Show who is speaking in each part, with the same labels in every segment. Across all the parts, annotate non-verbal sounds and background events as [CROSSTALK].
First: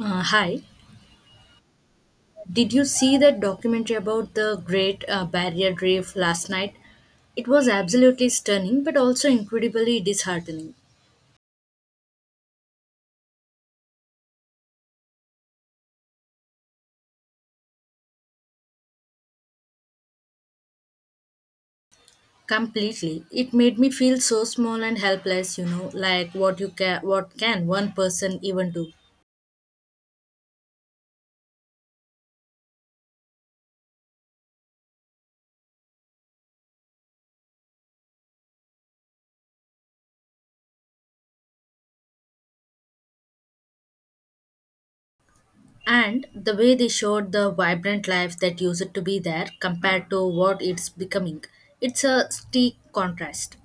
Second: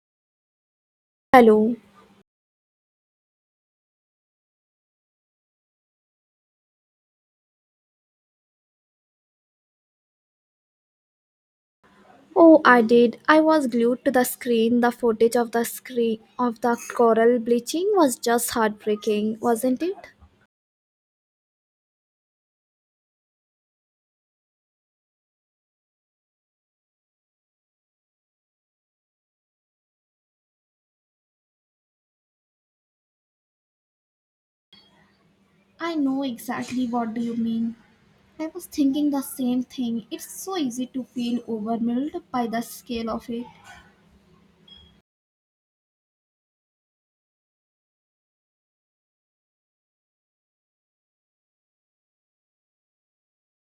Speaker 1: Hi.
Speaker 2: Hello.
Speaker 1: Did you see that documentary about the Great Barrier Reef last night? It was absolutely stunning, but also incredibly disheartening.
Speaker 2: Oh, I did. I was glued to the screen. The footage of the screen of the coral bleaching was just heartbreaking, wasn't it?
Speaker 1: Completely. It made me feel so small and helpless, you know, like what can one person even do?
Speaker 2: I know exactly what do you mean. I was thinking the same thing. It's so easy to feel overwhelmed by the scale of it.
Speaker 1: And the way they showed the vibrant life that used to be there compared to what it's becoming, it's a stark contrast.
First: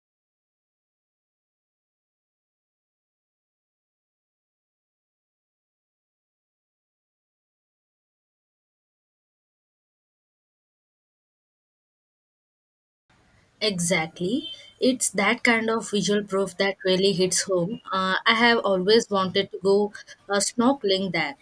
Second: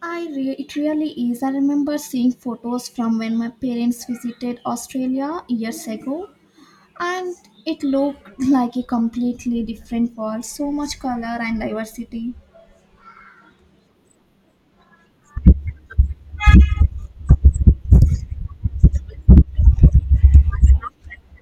Speaker 2: It really is. I remember seeing photos from when my parents visited Australia years ago, and it looked like a completely different world. So much color and diversity.
Speaker 1: Exactly. It's that kind of visual proof that really hits home. I have always wanted to go snorkeling there.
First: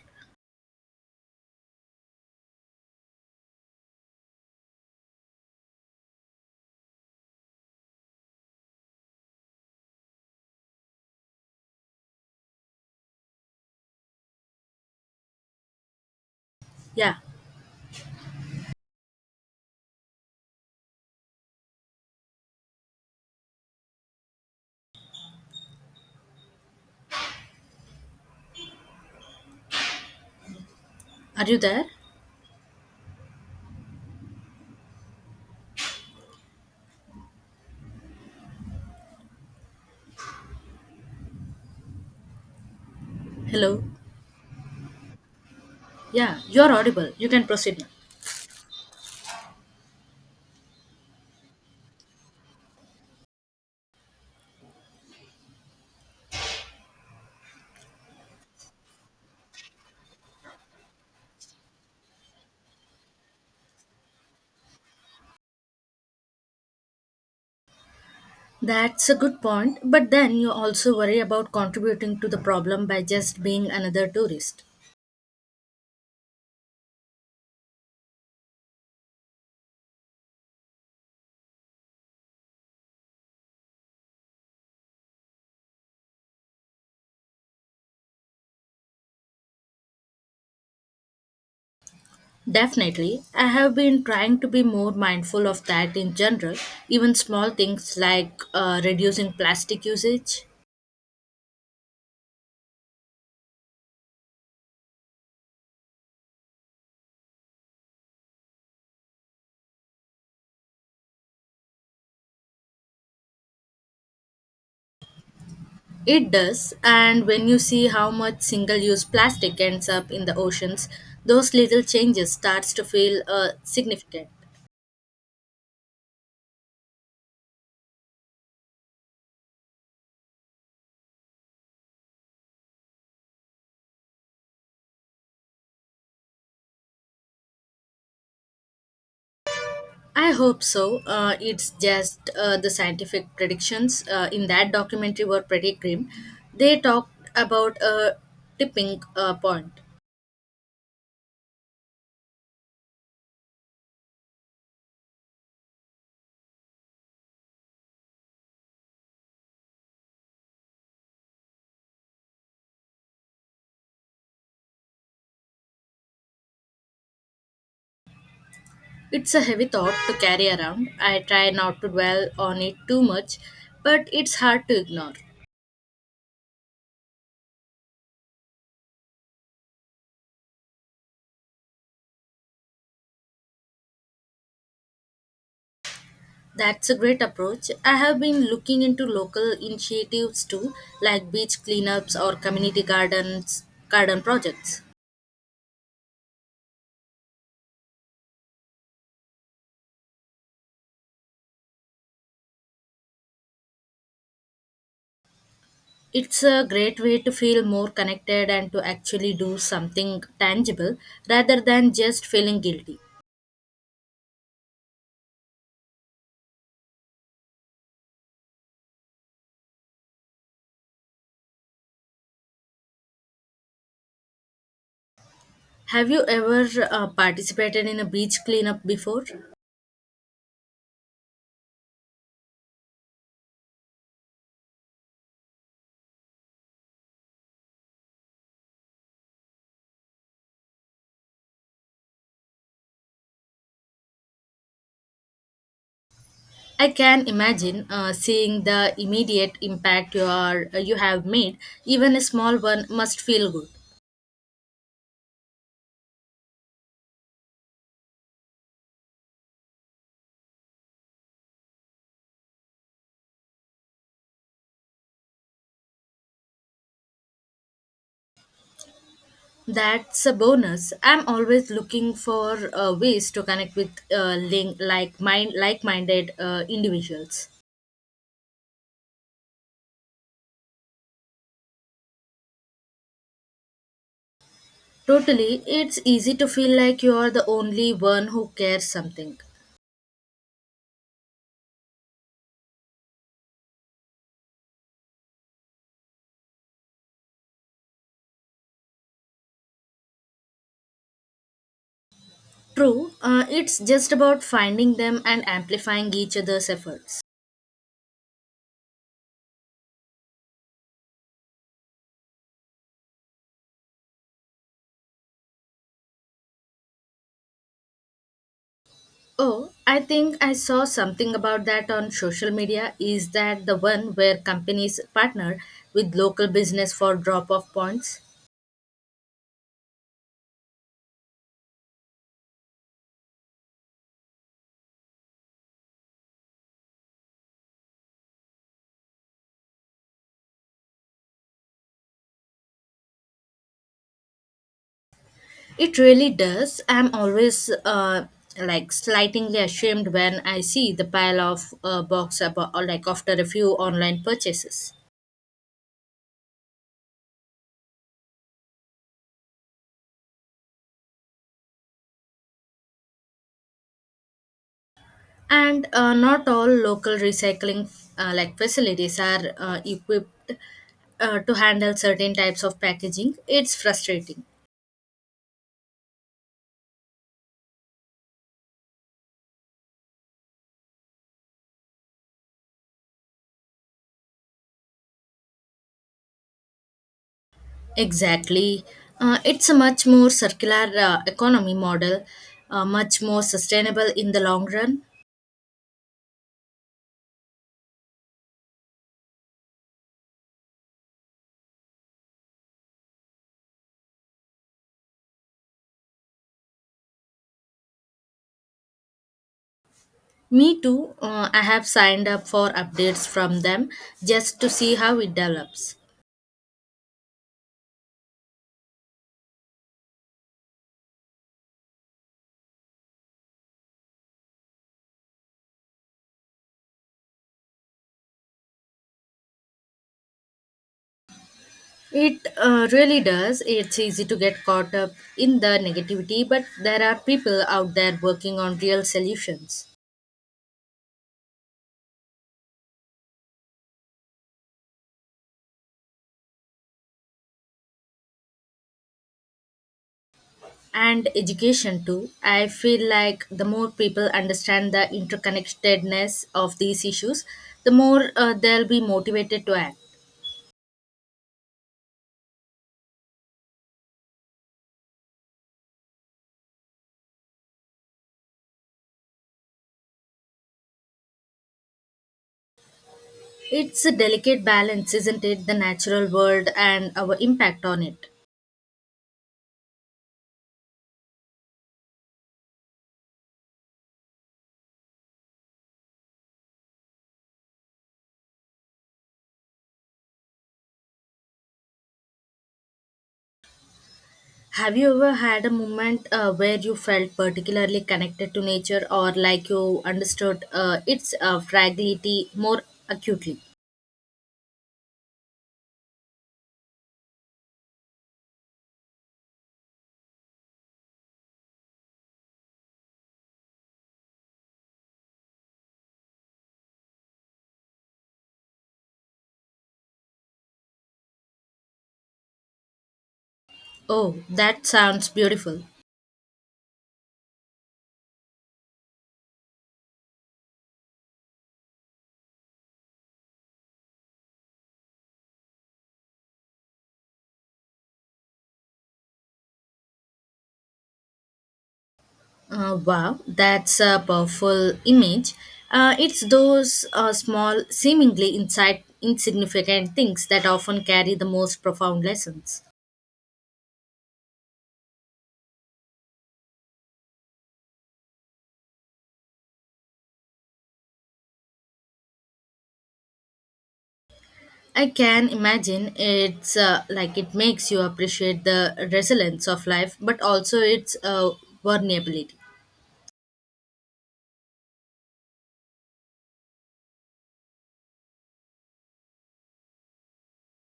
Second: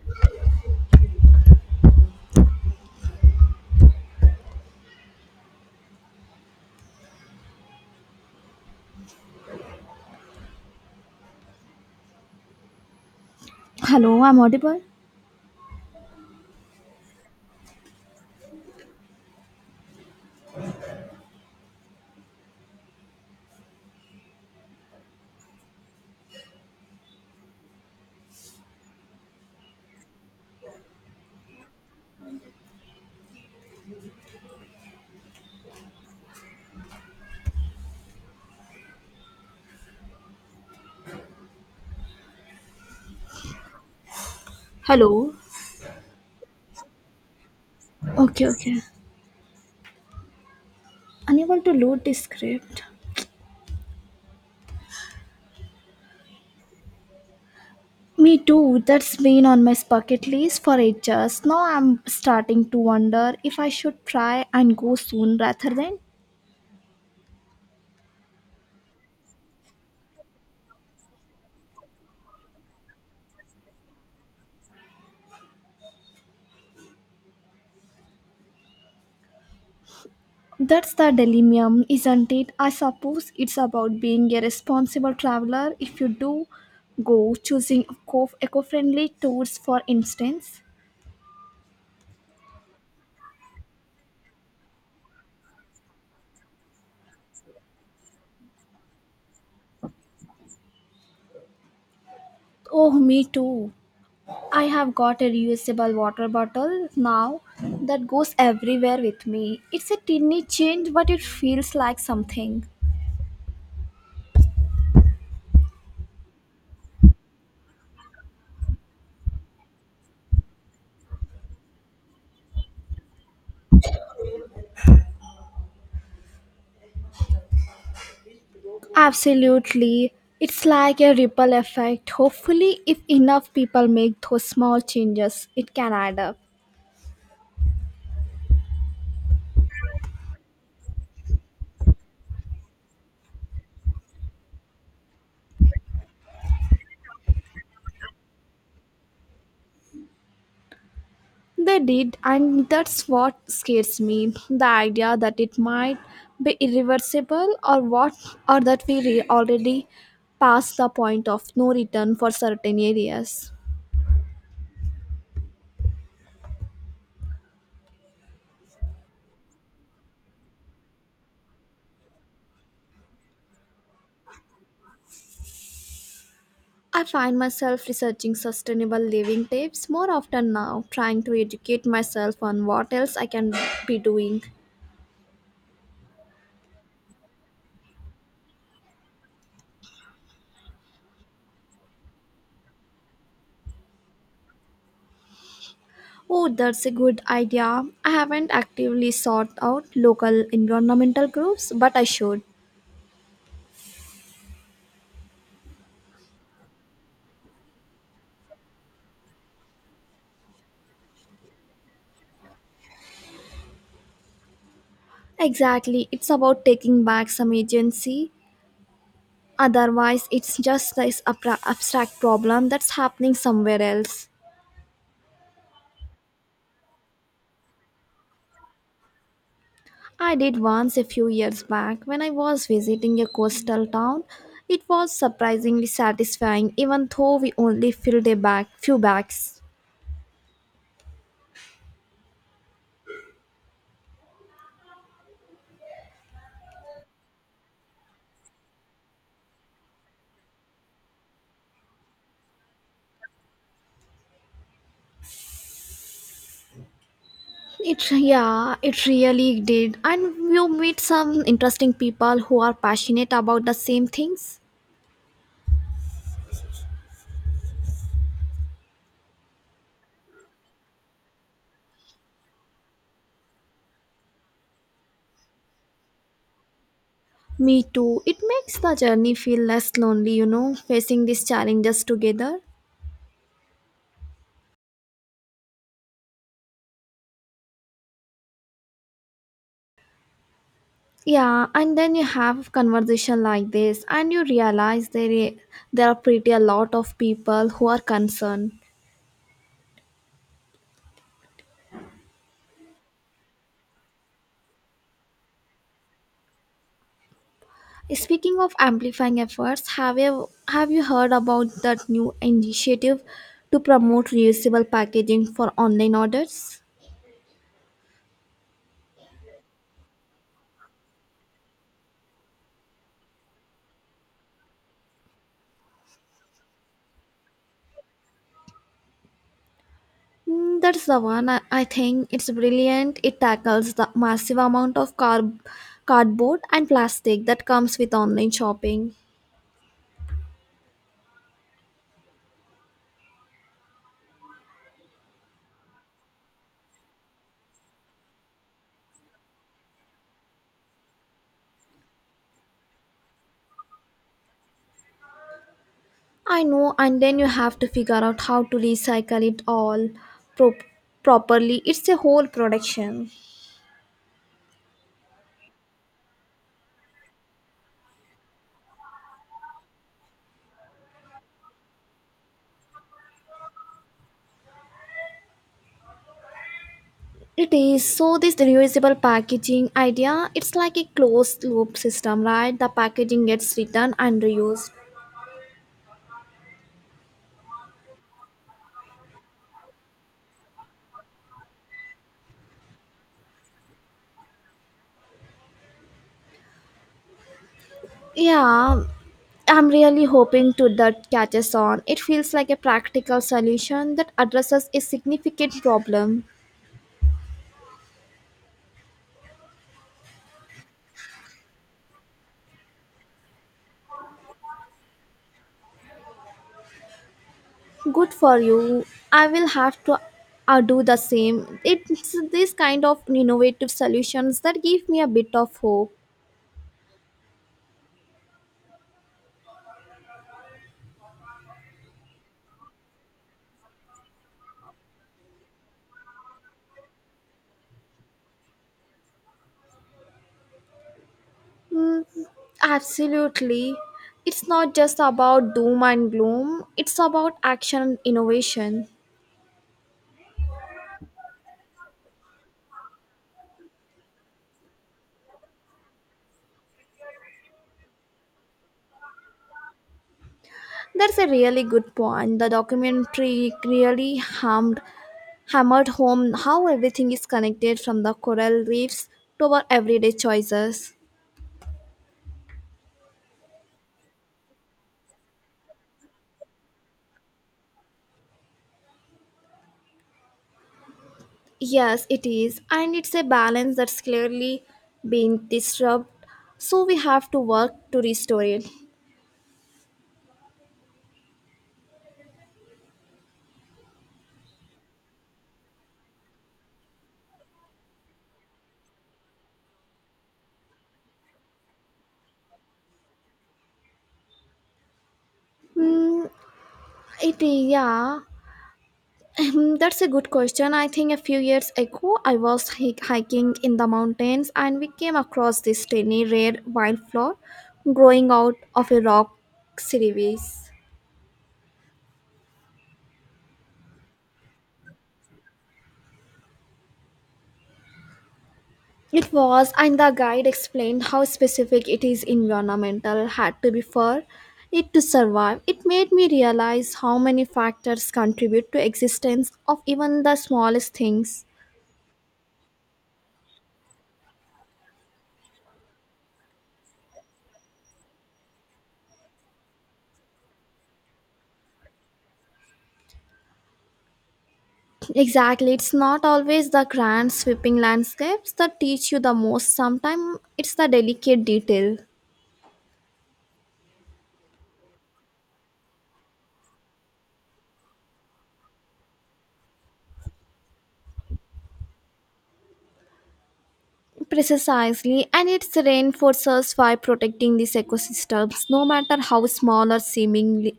Speaker 2: Hello, I'm audible.
Speaker 1: Yeah. Are you there? Hello?
Speaker 2: Hello.
Speaker 1: Yeah, you're audible. You can proceed now.
Speaker 2: Okay, okay. Unable to load this script. Me too. That's been on my bucket list for ages. Now I'm starting to wonder if I should try and go soon rather than.
Speaker 1: That's a good point, but then you also worry about contributing to the problem by just being another tourist.
Speaker 2: That's the dilemma, isn't it? I suppose it's about being a responsible traveler if you do go, choosing eco-friendly tours, for instance.
Speaker 1: Definitely, I have been trying to be more mindful of that in general, even small things like reducing plastic usage.
Speaker 2: Oh, me too. I have got a reusable water bottle now that goes everywhere with me. It's a tiny change, but it feels like something.
Speaker 1: It does, and when you see how much single-use plastic ends up in the oceans, those little changes starts to feel significant.
Speaker 2: Absolutely. It's like a ripple effect. Hopefully, if enough people make those small changes, it can add up.
Speaker 1: I hope so. It's just the scientific predictions in that documentary were pretty grim. They talked about a tipping point.
Speaker 2: They did, and that's what scares me. The idea that it might be irreversible or what or that already passed the point of no return for certain areas.
Speaker 1: It's a heavy thought to carry around. I try not to dwell on it too much, but it's hard to ignore.
Speaker 2: I find myself researching sustainable living tips more often now, trying to educate myself on what else I can be doing.
Speaker 1: That's a great approach. I have been looking into local initiatives too, like beach cleanups or community garden projects.
Speaker 2: Oh, that's a good idea. I haven't actively sought out local environmental groups, but I should.
Speaker 1: It's a great way to feel more connected and to actually do something tangible rather than just feeling guilty.
Speaker 2: Exactly, it's about taking back some agency. Otherwise, it's just this abstract problem that's happening somewhere else.
Speaker 1: Have you ever participated in a beach cleanup before?
Speaker 2: I did once a few years back when I was visiting a coastal town. It was surprisingly satisfying, even though we only filled few bags.
Speaker 1: I can imagine seeing the immediate impact you have made. Even a small one must feel good.
Speaker 2: It, yeah, it really did, and you meet some interesting people who are passionate about the same things.
Speaker 1: That's a bonus. I'm always looking for ways to connect with link, like mind like-minded individuals.
Speaker 2: Me too. It makes the journey feel less lonely, you know, facing these challenges together.
Speaker 1: Totally, it's easy to feel like you are the only one who cares something.
Speaker 2: Yeah, and then you have conversation like this, and you realize there are pretty a lot of people who are concerned.
Speaker 1: True, it's just about finding them and amplifying each other's efforts.
Speaker 2: Speaking of amplifying efforts, have you heard about that new initiative to promote reusable packaging for online orders?
Speaker 1: Oh, I think I saw something about that on social media. Is that the one where companies partner with local business for drop-off points?
Speaker 2: Mm, that's the one. I think it's brilliant. It tackles the massive amount of cardboard and plastic that comes with online shopping.
Speaker 1: It really does. I'm always like slightly ashamed when I see the pile of box about, or like after a few online purchases.
Speaker 2: I know, and then you have to figure out how to recycle it all pro- properly. It's a whole production.
Speaker 1: And not all local recycling like facilities are equipped to handle certain types of packaging. It's frustrating.
Speaker 2: It is. So this reusable packaging idea, it's like a closed loop system, right? The packaging gets returned and reused.
Speaker 1: Exactly. It's a much more circular economy model, much more sustainable in the long run.
Speaker 2: Yeah, I'm really hoping to that catches on. It feels like a practical solution that addresses a significant problem.
Speaker 1: Me too, I have signed up for updates from them just to see how it develops.
Speaker 2: Good for you. I will have to do the same. It's this kind of innovative solutions that give me a bit of hope.
Speaker 1: It really does. It's easy to get caught up in the negativity, but there are people out there working on real solutions.
Speaker 2: Mm, absolutely. It's not just about doom and gloom, it's about action and innovation.
Speaker 1: And education too. I feel like the more people understand the interconnectedness of these issues, the more they'll be motivated to act.
Speaker 2: That's a really good point. The documentary really hammered home how everything is connected from the coral reefs to our everyday choices.
Speaker 1: It's a delicate balance, isn't it? The natural world and our impact on it.
Speaker 2: Yes, it is, and it's a balance that's clearly being disrupted, so we have to work to restore it.
Speaker 1: Have you ever had a moment where you felt particularly connected to nature or like you understood its fragility more acutely?
Speaker 2: Mm, it is, yeah. Hmm, that's a good question. I think a few years ago, I was hiking in the mountains and we came across this tiny red wildflower growing out of a rock crevice.
Speaker 1: Oh, that sounds beautiful.
Speaker 2: It was, and the guide explained how specific it is environmental had to be for it to survive. It made me realize how many factors contribute to existence of even the smallest things.
Speaker 1: Wow, that's a powerful image. It's those small, insignificant things that often carry the most profound lessons.
Speaker 2: Exactly. It's not always the grand sweeping landscapes that teach you the most. Sometimes it's the delicate detail.
Speaker 1: I can imagine it's like it makes you appreciate the resilience of life, but also its vulnerability.
Speaker 2: Precisely. And it reinforces why protecting these ecosystems, no matter how small or seemingly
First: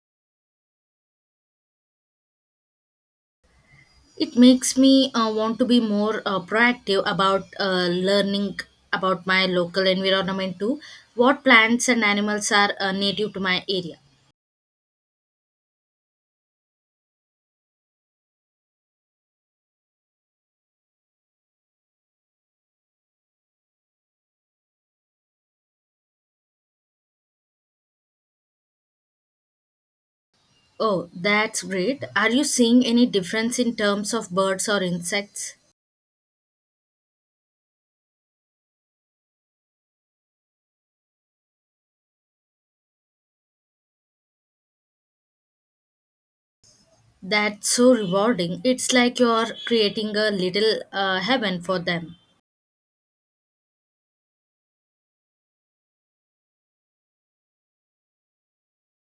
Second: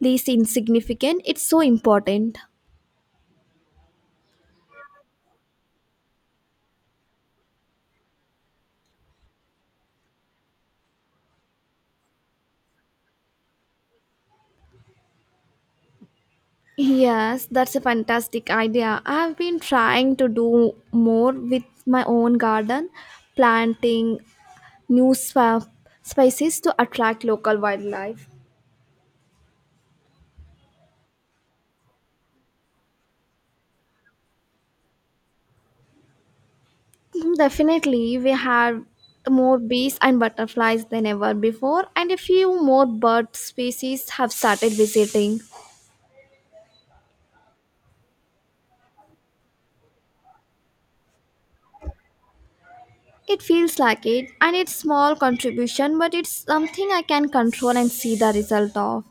Speaker 2: least insignificant, it's so important.
Speaker 1: It makes me want to be more proactive about learning about my local environment too. What plants and animals are native to my area?
Speaker 2: Yes, that's a fantastic idea. I've been trying to do more with my own garden, planting new swa- species to attract local wildlife.
Speaker 1: Oh, that's great. Are you seeing any difference in terms of birds or insects?
Speaker 2: Definitely, we have more bees and butterflies than ever before, and a few more bird species have started visiting.
Speaker 1: That's so rewarding. It's like you're creating a little heaven for them.
Speaker 2: It feels like it, and it's small contribution, but it's something I can control and see the result of.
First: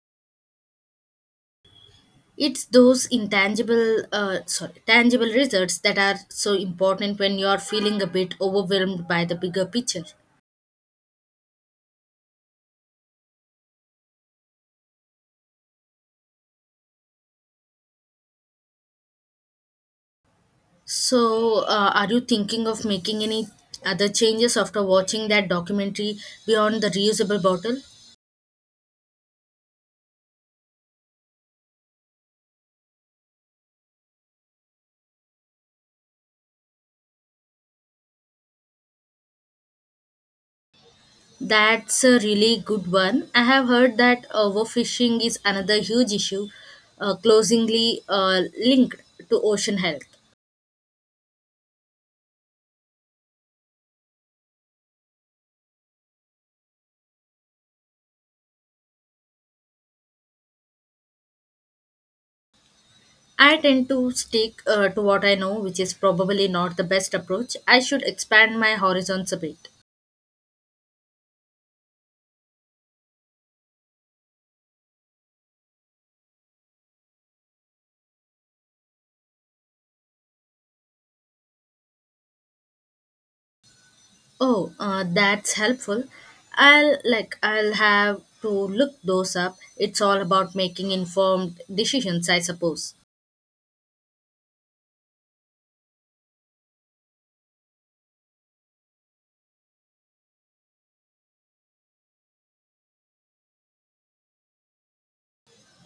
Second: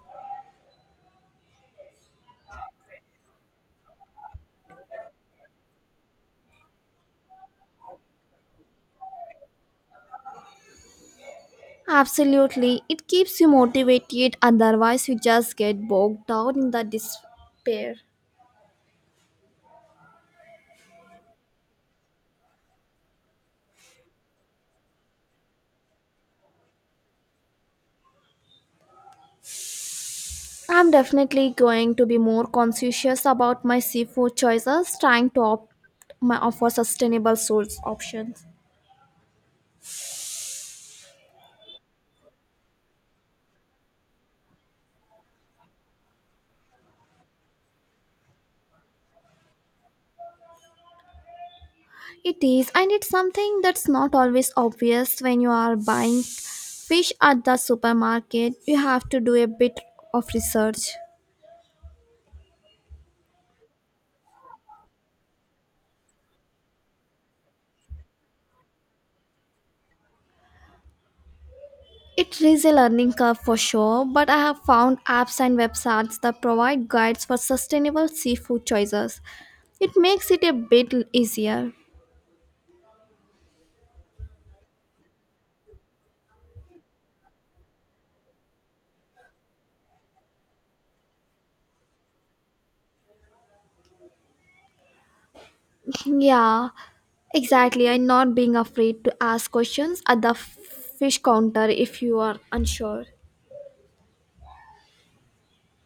Speaker 1: It's those tangible results that are so important when you're feeling a bit overwhelmed by the bigger picture.
Speaker 2: Absolutely, it keeps you motivated. Otherwise, you just get bogged down in the despair.
Speaker 1: So, are you thinking of making any other changes after watching that documentary beyond the reusable bottle?
Speaker 2: I'm definitely going to be more conscientious about my seafood choices, trying to for sustainable source options.
Speaker 1: That's a really good one. I have heard that overfishing is another huge issue, closingly linked to ocean health.
Speaker 2: It is, and it's something that's not always obvious when you are buying fish at the supermarket. You have to do a bit of research.
Speaker 1: I tend to stick to what I know, which is probably not the best approach. I should expand my horizons a bit.
Speaker 2: It is a learning curve for sure, but I have found apps and websites that provide guides for sustainable seafood choices. It makes it a bit easier. [LAUGHS]
Speaker 1: Oh, that's helpful. I'll have to look those up. It's all about making informed decisions, I suppose.
Speaker 2: Yeah, exactly. And not being afraid to ask questions at the fish counter if you are unsure.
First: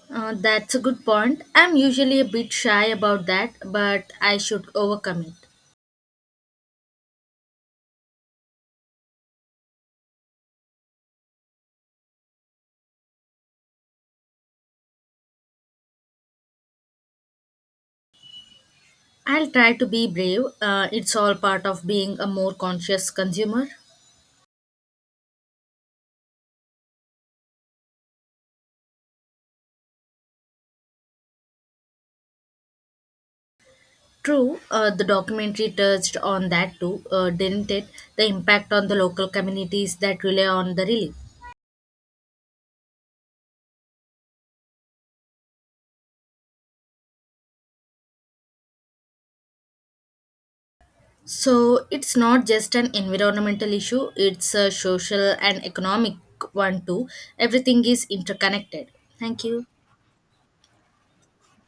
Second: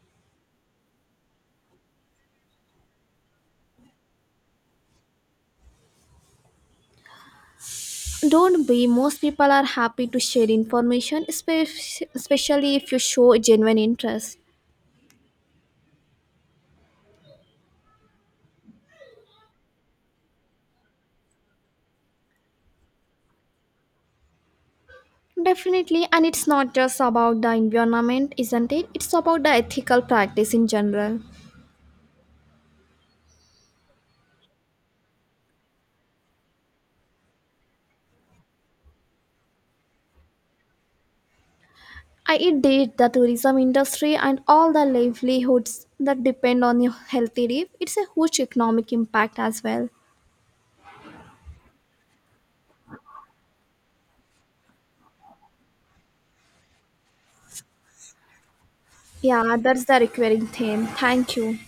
Speaker 1: That's a good point. I'm usually a bit shy about that, but I should overcome it.
Speaker 2: Don't be, most people are happy to share information, especially if you show genuine interest.
Speaker 1: I'll try to be brave. It's all part of being a more conscious consumer.
Speaker 2: Definitely, and it's not just about the environment, isn't it? It's about the ethical practice in general.
Speaker 1: True, the documentary touched on that too, didn't it? The impact on the local communities that rely on the relief.
Speaker 2: I it did the tourism industry and all the livelihoods that depend on your healthy reef. It's a huge economic impact as well.
Speaker 1: So it's not just an environmental issue, it's a social and economic one too. Everything is interconnected. Thank
Speaker 2: Yeah,
Speaker 1: you.
Speaker 2: that's the recurring theme. Thank you.